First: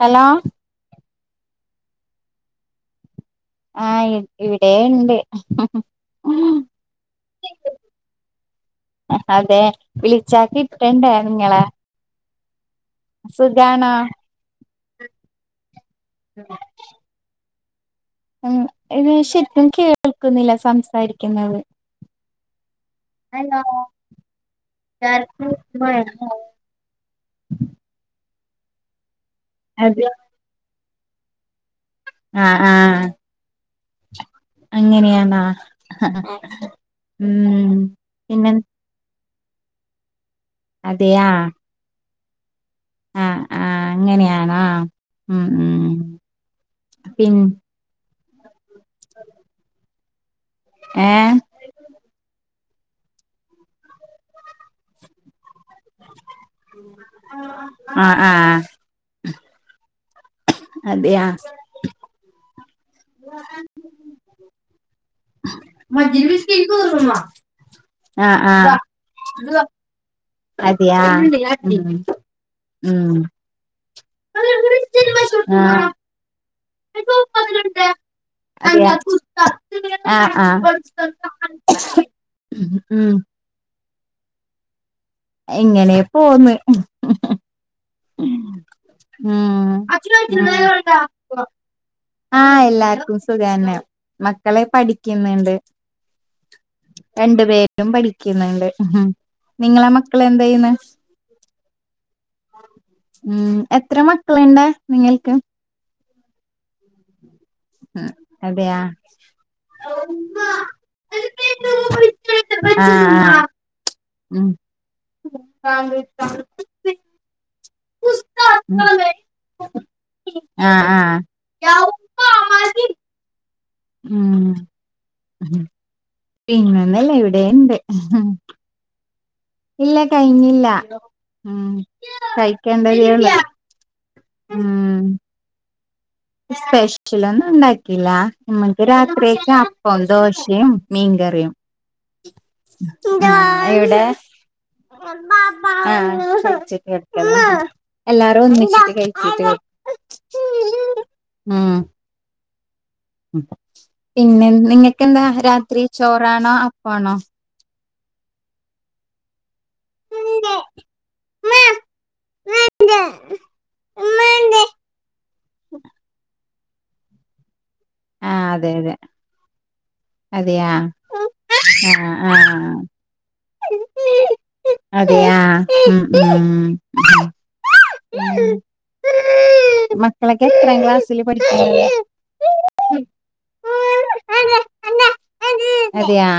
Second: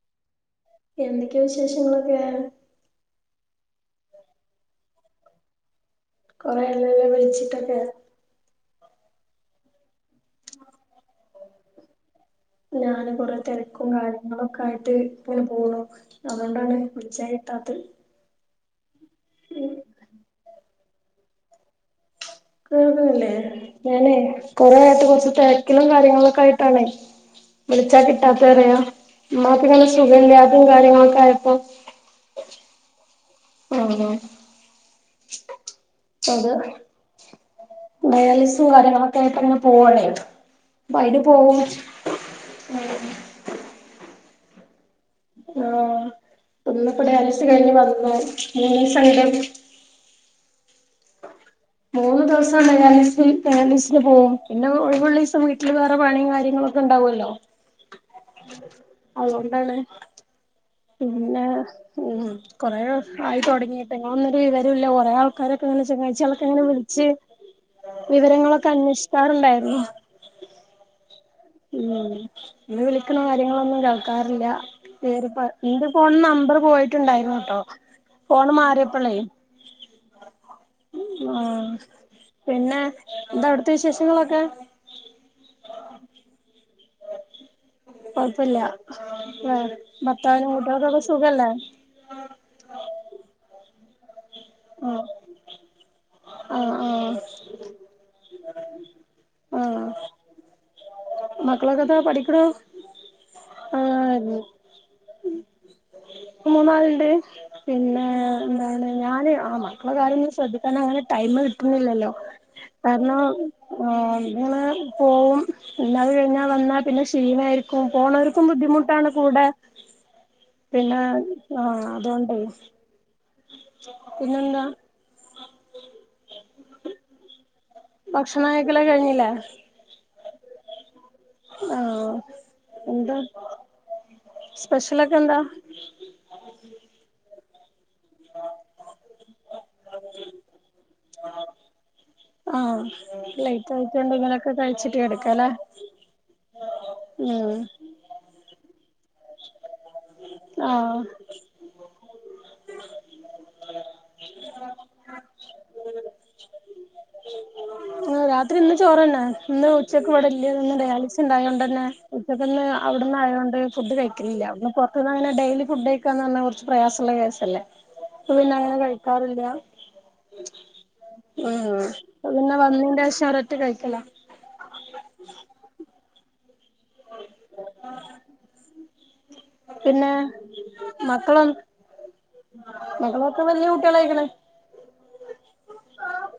Hello എന്തൊക്ക്യോ വിശേഷങ്ങളൊക്കെ ആഹ് ഇവിടെണ്ട് കുറെല്ലല്ല വിളിച്ചിട്ടൊക്കെ അതെ കിട്ടേണ്ടേ ആണുങ്ങളെ ഞാനും കൊറെ തിരക്കും കാര്യങ്ങളും ഒക്കെ ആയിട്ട് ഇങ്ങനെ പോണു അതുകൊണ്ടാണ് വിളിച്ചാ കിട്ടാത്ത് ഉം [unintelligible] ശരിക്കും കേൾക്കുന്നില്ല സംസാരിക്കുന്നത് കേൾക്കുല്ലേ ഞാനെയ് കുറേ ആയിട്ട് കുറച്ച് തെരക്കിലും കാര്യങ്ങൾക്കൊക്കെ ആയിട്ട് ട്ടാണെ വിളിച്ചാ കിട്ടാത്തത് പറയാ ഇമ്മാക്ക് ഇങ്ങനെ അതെ സുഖല്ലാത്തതും കാര്യങ്ങളൊക്കെ ആയി [unintelligible] ആഹ് ആഹ് ആഹ് അങ്ങനെയാണോ ആഹ് അത് ഉം പിന്നെ ഡയാലിസും [unintelligible] പോവാണേ എന്നിട്ട് അയ്ല് അതെയാ പോവും ആഹ് ആഹ് അങ്ങനെയാണോ ഉം ഉം ആഹ് ഇന്ന് ഇപ്പ പിൻ ഡയാലിസിസ് കയിഞ്ഞ് വന്നു മൂന്നീസം [unintelligible] ഏഹ് മൂന്ന് ദിവസം ഡയാലിസിസ് ഡയാലിസിസിന് പോവും പിന്നെ ഒഴിവുള്ളീസം വീട്ടില് വേറെ പണിയും കാര്യങ്ങളും ഒക്കെ ഇണ്ടാവോല്ലോ ആഹ് ആഹ് അതുകൊണ്ടാണ് അതെയാ പിന്നെ ഉം കൊറേ ആയി തുടങ്ങിയിട്ട് ഇങ്ങളൊന്നും ഒരു വിവരോല്ല കുറേ ആൾക്കാരൊക്കെങ്ങനെ ചെങ്ങായിചളൊക്കെ ഇങ്ങനെ വിളിച്ച് ആഹ് വിവരങ്ങളൊക്കെ ആഹ് അന്വേഷിക്കാറുണ്ടായിരുന്നു അതെയാ ഉം ഇങ്ങള് ഉം വിളിക്കുന്നോ കാര്യങ്ങളൊന്നും ഇല്ല ഇൻക്കറീല്ല വേറെ ആഹ് ഇന്റെ ഫോണിന്ന് നമ്പർ പോയിട്ടുണ്ടായിരുന്നു ട്ടോ അതെയാ ഫോണ് മാറിയപ്പളേ ആഹ് ആഹ് ആഹ് പിന്നെ ഉം എന്താ അവിടുത്തെ വിശേഷങ്ങളൊക്കെ? ഇങ്ങനേ പോന്ന് ഉം കൊഴപ്പില്ല ല്ലേ ഉം ഭർത്താവിനും കുട്ടികൾക്കൊക്കെ സുഖല്ലേ ആഹ് എല്ലാർക്കും സുഖാണ്‌ മക്കള് ആഹ് പഠിക്കുന്നുണ്ട് ആഹ് രണ്ടു പേരും പഠിക്കുന്നുണ്ട് ആഹ് നിങ്ങളെ മക്ക ളെന്താ ചെയ്യ്ന്ന് മക്കളൊക്കെതാ പഠിക്കണു ഉം എത്ര ആഹ് മക്കളുണ്ട് നിങ്ങൾക്ക് മൂന്നാള്ണ്ട് ഉം അതെയാ ഉം ഞാന് ആ മക്കളെ കാര്യം ഒന്നും ശ്രദ്ധിക്കാൻ അങ്ങനെ ടൈമ് കിട്ടുന്നില്ലല്ലോ ആഹ് കാരണം ആഹ് ആഹ് ഉം ഞങ്ങള് പോവും പിന്നെ ആഹ് അത് കഴിഞ്ഞാ വന്നാ പിന്നെ ക്ഷീണായിരിക്കും ക്കും പോണോർക്കും ബുദ്ധിമുട്ടാണ് കൂടെ പിന്നെ ആഹ് ആഹ് അതോണ്ടേയ് പിന്നെന്താ ഉം പിന്നെ ഒന്നുല്ലാ ഇവിടെ ഇണ്ട് [unintelligible] ക്കെ കഴിഞ്ഞില്ലേ. ഇല്ല കഴിഞ്ഞില്ല ഉം കഴിക്കണ്ട [unintelligible] സ്പെഷലൊക്കെ എന്താ. സ്പെഷ്യലൊന്നും ഉണ്ടാക്കില്ല നമ്മക്ക് രാത്രിക്ക് അപ്പം ദോശയും. മീൻ കറിയും. ആഹ് ലൈറ്റ് ആയിട്ട് എന്തേലൊക്കെ കഴിച്ചിട്ട് കെടക്കലേ ആഹ് കഴിച്ചിട്ട് എല്ലാരും ഒന്നിച്ചിട്ട് കഴിച്ചിട്ട് ആഹ് ഉം പിന്നെ നിങ്ങക്കെന്താ രാത്രി ചോറാണോ അപ്പാണോ രാത്രി ഇന്ന് ചോറ്ന്നെ ഇന്ന് ഉച്ചയ്ക്ക് ഇവ്ടെല്ല്യന്ന് ഡയാലിസ് ഇണ്ടായോണ്ടെന്നെ ഇന്ന് അവിടന്ന് ആയോണ്ട് ഫുഡ് കഴിക്കലില്ല പുറത്തുന്ന് അങ്ങനെ ഡയിലി ഫുഡ് കഴിക്കാന്ന് പറഞ്ഞ കുറച്ച് പ്രയാസള്ള കേസല്ലേ അപ്പൊ ആഹ് പിന്നെ അതെ അങ്ങനെ അതെ കഴിക്കാറില്ല അതെയാ ഉം ആഹ് അപ്പൊ പിന്നെ ആഹ് വന്നിന്റേശം ഒരറ്റ കഴിക്കലാ അതെയാ ഉം ഉം ഉം ഉം പിന്നെ മക്കളൊക്കെ എത്രാം ക്ലാസ്സിൽ മക്കളൊ പഠിക്കുന്നേ മക്കളൊക്കെ വല്യ കുട്ട്യളായിക്ക്ണ് അതെയാ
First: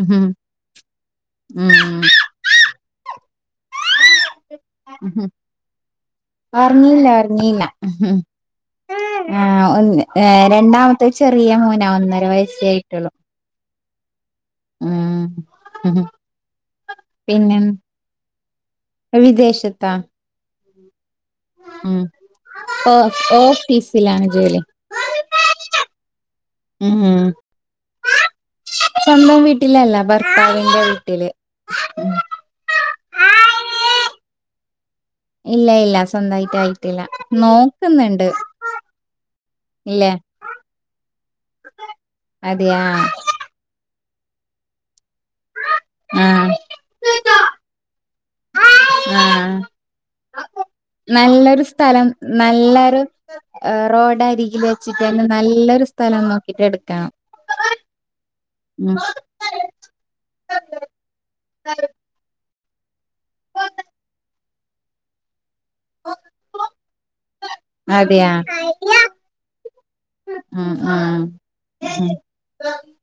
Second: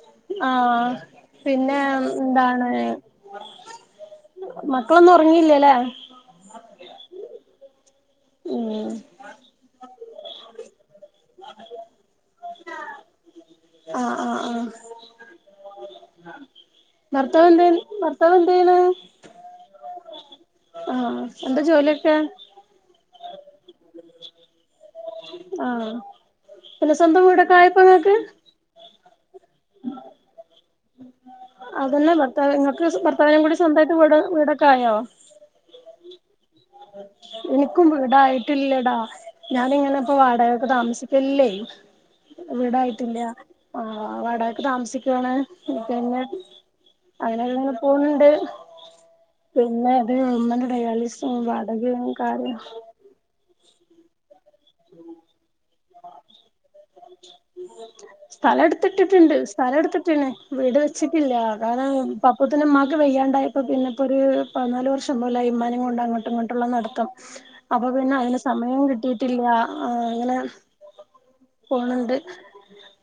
ഉം ആഹ് പിന്നെ ഉം ഉം എന്താണ് മക്കളൊന്നും ഉറങ്ങില്ല്യലേ ഉറങ്ങിയില്ല ഉറങ്ങിയില്ല ഉം ആഹ് ഒന്ന് ഏഹ് രണ്ടാമത്തെ ചെറിയ മോനാ ഒന്നര വയസ്സേ ആയിട്ടുള്ളു ആഹ് ആഹ് ആഹ് ഉം ഭർത്താവ് പിന്നെ എന്താ ഭർത്താവ് എന്താ ചെയ്യ്ണ് വിദേശത്താ ആഹ് എന്താ ഉം ജോലിയൊക്കെ ഓ ഓഫീസിലാണ് ജോലി ആഹ് പിന്നെ ഉം സ്വന്തം വീടൊക്കെ ആയപ്പൊ ഇങ്ങക്ക് സ്വന്തം വീട്ടിലല്ല ഭർത്താവിന്റെ വീട്ടില് ഉം നിങ്ങൾക്ക് ഭർത്താവിനും കൂടി സ്വന്തായിട്ട് വീ വീടൊക്കെ ആയോ ഇല്ല ഇല്ല സ്വന്തായിട്ടായി എനിക്കും വീടായിട്ടില്ലെടാ ഞാനിങ്ങനെ ഇല്ലേ ഇപ്പൊ വാടകക്ക് താമസിക്കില്ലേ അതെയാ വീടായിട്ടില്ല ആഹ് വാടകക്ക് താമസിക്കുവാണ് പിന്നെ ആഹ് അങ്ങനെങ്ങനെ പോന്നുണ്ട് ആഹ് പിന്നെ അത് ഇമ്മന്റെ നല്ലൊരു സ്ഥലം നല്ലൊരു റോഡരികില് വച്ചിട്ട് തന്നെ നല്ലൊരു സ്ഥലം നോക്കിട്ട് എടുക്കണം സ്ഥലം ഉം എടുത്തിട്ടിട്ടുണ്ട് സ്ഥലം എടുത്തിട്ട്ണ് വീട് വെച്ചിട്ടില്ല കാരണം അപ്പോത്തിന് ഇമ്മാക്ക് വയ്യാണ്ടയപ്പൊ പിന്നെ ഇപ്പോ ഒരു പതിനാല് വർഷം ഒന്നൂല ഇമ്മാനേം കൊണ്ട് അങ്ങോട്ടും ഇങ്ങോട്ടുള്ള നടത്തം അപ്പൊ പിന്നെ അതെയാ അതിന് സമയം കിട്ടിയിട്ടില്ല അങ്ങനെ ഉം ഉം ഉം പോണണ്ട്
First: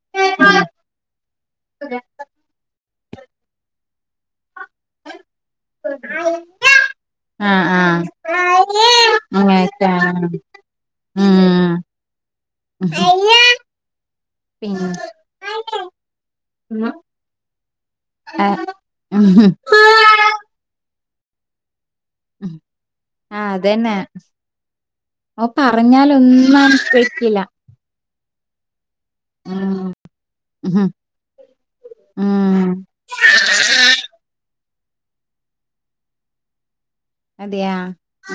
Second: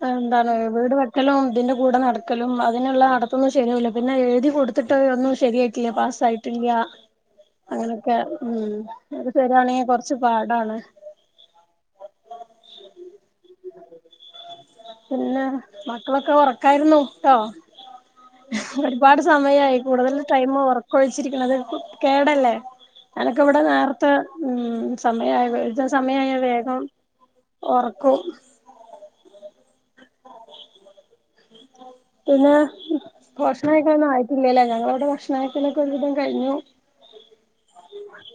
എന്താണ് വീട് വെക്കലും ഇതിന്റെ കൂടെ നടക്കലും അതിനുള്ള നടത്തൊന്നും ശരിയാവില്ല പിന്നെ എഴുതി കൊടു ത്തിട്ട് ഒന്നും ശരിയായിട്ടില്ല പാസായിട്ടില്ല ആഹ് അങ്ങനെ ആഹ് ഒക്കെ ഉം അത് ശരിയാണെങ്കിൽ കൊറച്ച് അങ്ങനെയൊക്കെയാണ് പാടാണ് ഉം പിന്നെ മക്കളൊക്കെ ഉറക്കായിരുന്നു ട്ടോ ആഹ് ഒരുപാട് സമയായി കൂടുതൽ ഉം ടൈം ഉറക്കൊഴിച്ചിരിക്കണത് കേടല്ലേ ഞാൻ ഒക്കെ ആഹ് ഇവിടെ അതന്നെ നേരത്തെ ഉം സമയായി ഒന്നും ഞാൻ നിസ്കരിക്കില്ല ഒറക്കും ആഹ് ഉം ആ ഇല്ലലെ. ഞങ്ങളെ ഇവെടെ ഭക്ഷണ വെക്കലൊക്കെ ഒരുവിധം കയിഞ്ഞു. അതെ അ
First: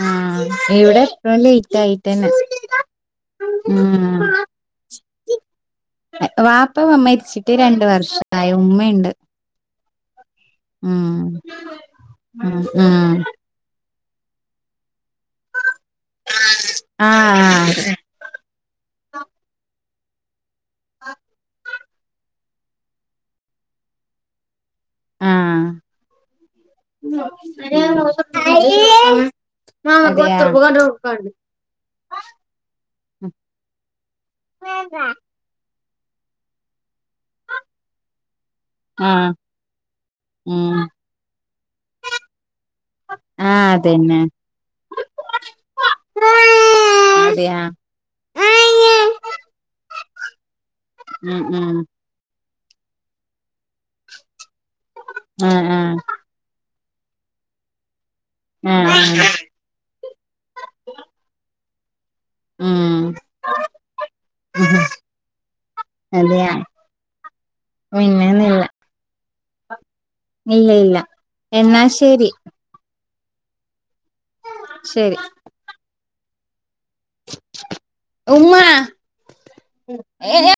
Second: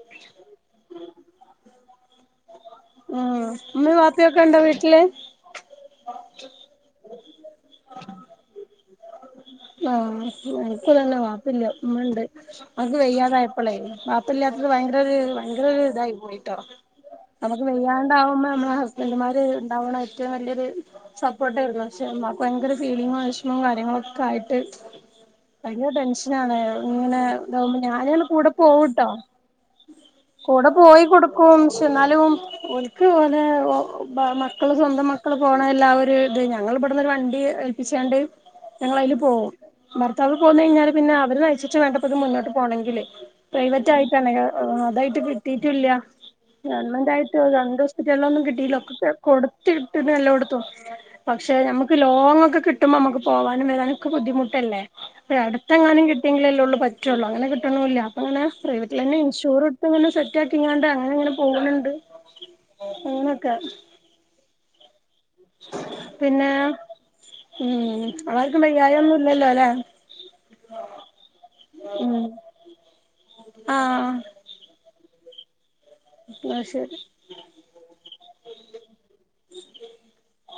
ആ ഇവിടെ ഇപ്പളും ലേയ്റ്റ് ആയി. തന്നെ ഉം ഉമ്മയും ആഹ് വാപ്പയൊക്കെ ഉണ്ടോ വീട്ടില് വാപ്പ മര്ച്ചിട്ട് രണ്ട് വർഷായി. ഉമ്മ ഇണ്ട്. ആഹ് എനിക്ക് തന്നെ വപ്പില്ല. ഉമ്മണ്ട് അ ഉം [unintelligible] ക്ക് ഉം വെയ്യാതായ വാപ്പല്ലാത്തത് ഭയങ്കരൊര് ഭയങ്കരൊര് ഇതായി പോയിട്ടോ. നമുക്ക് ആഹ് വെയ്യാൻ താവുമ്പെ നമ്മെളെ ഹസ്ബൻഡുമാര് ഇണ്ടാവണം ഏറ്റവും വല്യെരു. സപ്പോർട്ടേര്ന്നു. പക്ഷെ ഉമ്മാക്ക് ഭയങ്കര ഫീലിങ്ങും വെഷമും കാര്യങ്ങളൊക്കെ ആയിട്ട്. ആഹ് ഭയങ്കര ടെൻഷനാണ് ഇങ്ങനെ താകുമ്പം അതെയാ ഞാനങ് കൂടെ പോവുട്ടൊ. [unintelligible] കൂടെ പോയി കൊടുക്കും. ഷേ ഇന്നാലും ഒനിക്ക് ഓലെ ബ മാ മക്കള് സ്വന്തം മക്കള് പോണ ല്ലാവ ഒരു ഇത് ഞങ്ങള് ഇബെട്ന്നൊരു വണ്ടി എ ഏൽപ്പിച്ചാണ്ട്. ഞങ്ങളയ്ല് ആഹ് പോവും. ഭർത്താവ് ഉം പോന്നയ്ഞ്ഞാല് പിന്നെ അവര് നയിച്ചിട്ട് വേണ്ടപ്പത് മുന്നോട്ട് പോണെങ്കില് ആഹ് പ്രൈവറ്റ് അതന്നെ ആയിട്ടാണെ. അതായിട്ട് കിട്ടീട്ടില്ല ഗവൺമെന്റ് ആയിട്ട് അതെയാ രണ്ട് സ ള്ള ഒന്നും കിട്ടീല്ല. ഒക്കെ കൊ കൊടുത്ത് ഇട്ടിണ് എല്ലോട്ത്തും ഉം പക്ഷെ ഉം നമുക്ക് ലോങ് ഒക്കെ കിട്ടുമ്പമ്മക്ക് പോകാനും വേരാനൊക്ക ബുദ്ധിമുട്ടല്ലേ. ഇവിടെ ആഹ് ആഹ് അടുത്തെങ്ങാനും കിട്ടി [unintelligible] ലൊള്ളൂ പറ്റൊള്ളു. അങ്ങനെ കിട്ട്ണൂല്ല. അപ്പ അങ്ങന പ്രൈവറ്റിലെന്നെ ആഹ് ഇൻഷൂർ ഇപ്പ ഇങ്ങനെ സെറ്റ് ആക്കിങ്ങാണ്ട് അങ്ങനെ ഇങ്ങനെ പോവ്ണ് ണ്ട്. ഉം അങ്ങനെയൊക്കെ [inaudible] പിന്നെ അതെയാ ഉം പിന്നൊന്നില്ല ആർക്കും വെയ്യയൊന്നുംല്ലല്ലോല്ലെ. ഇല്ല ഇല്ല എന്നാ ഉം ശെരി. ആഹ് ശരി ഇന്നാ ശെരി. ഉമ്മാ [unintelligible] ഏഹ്.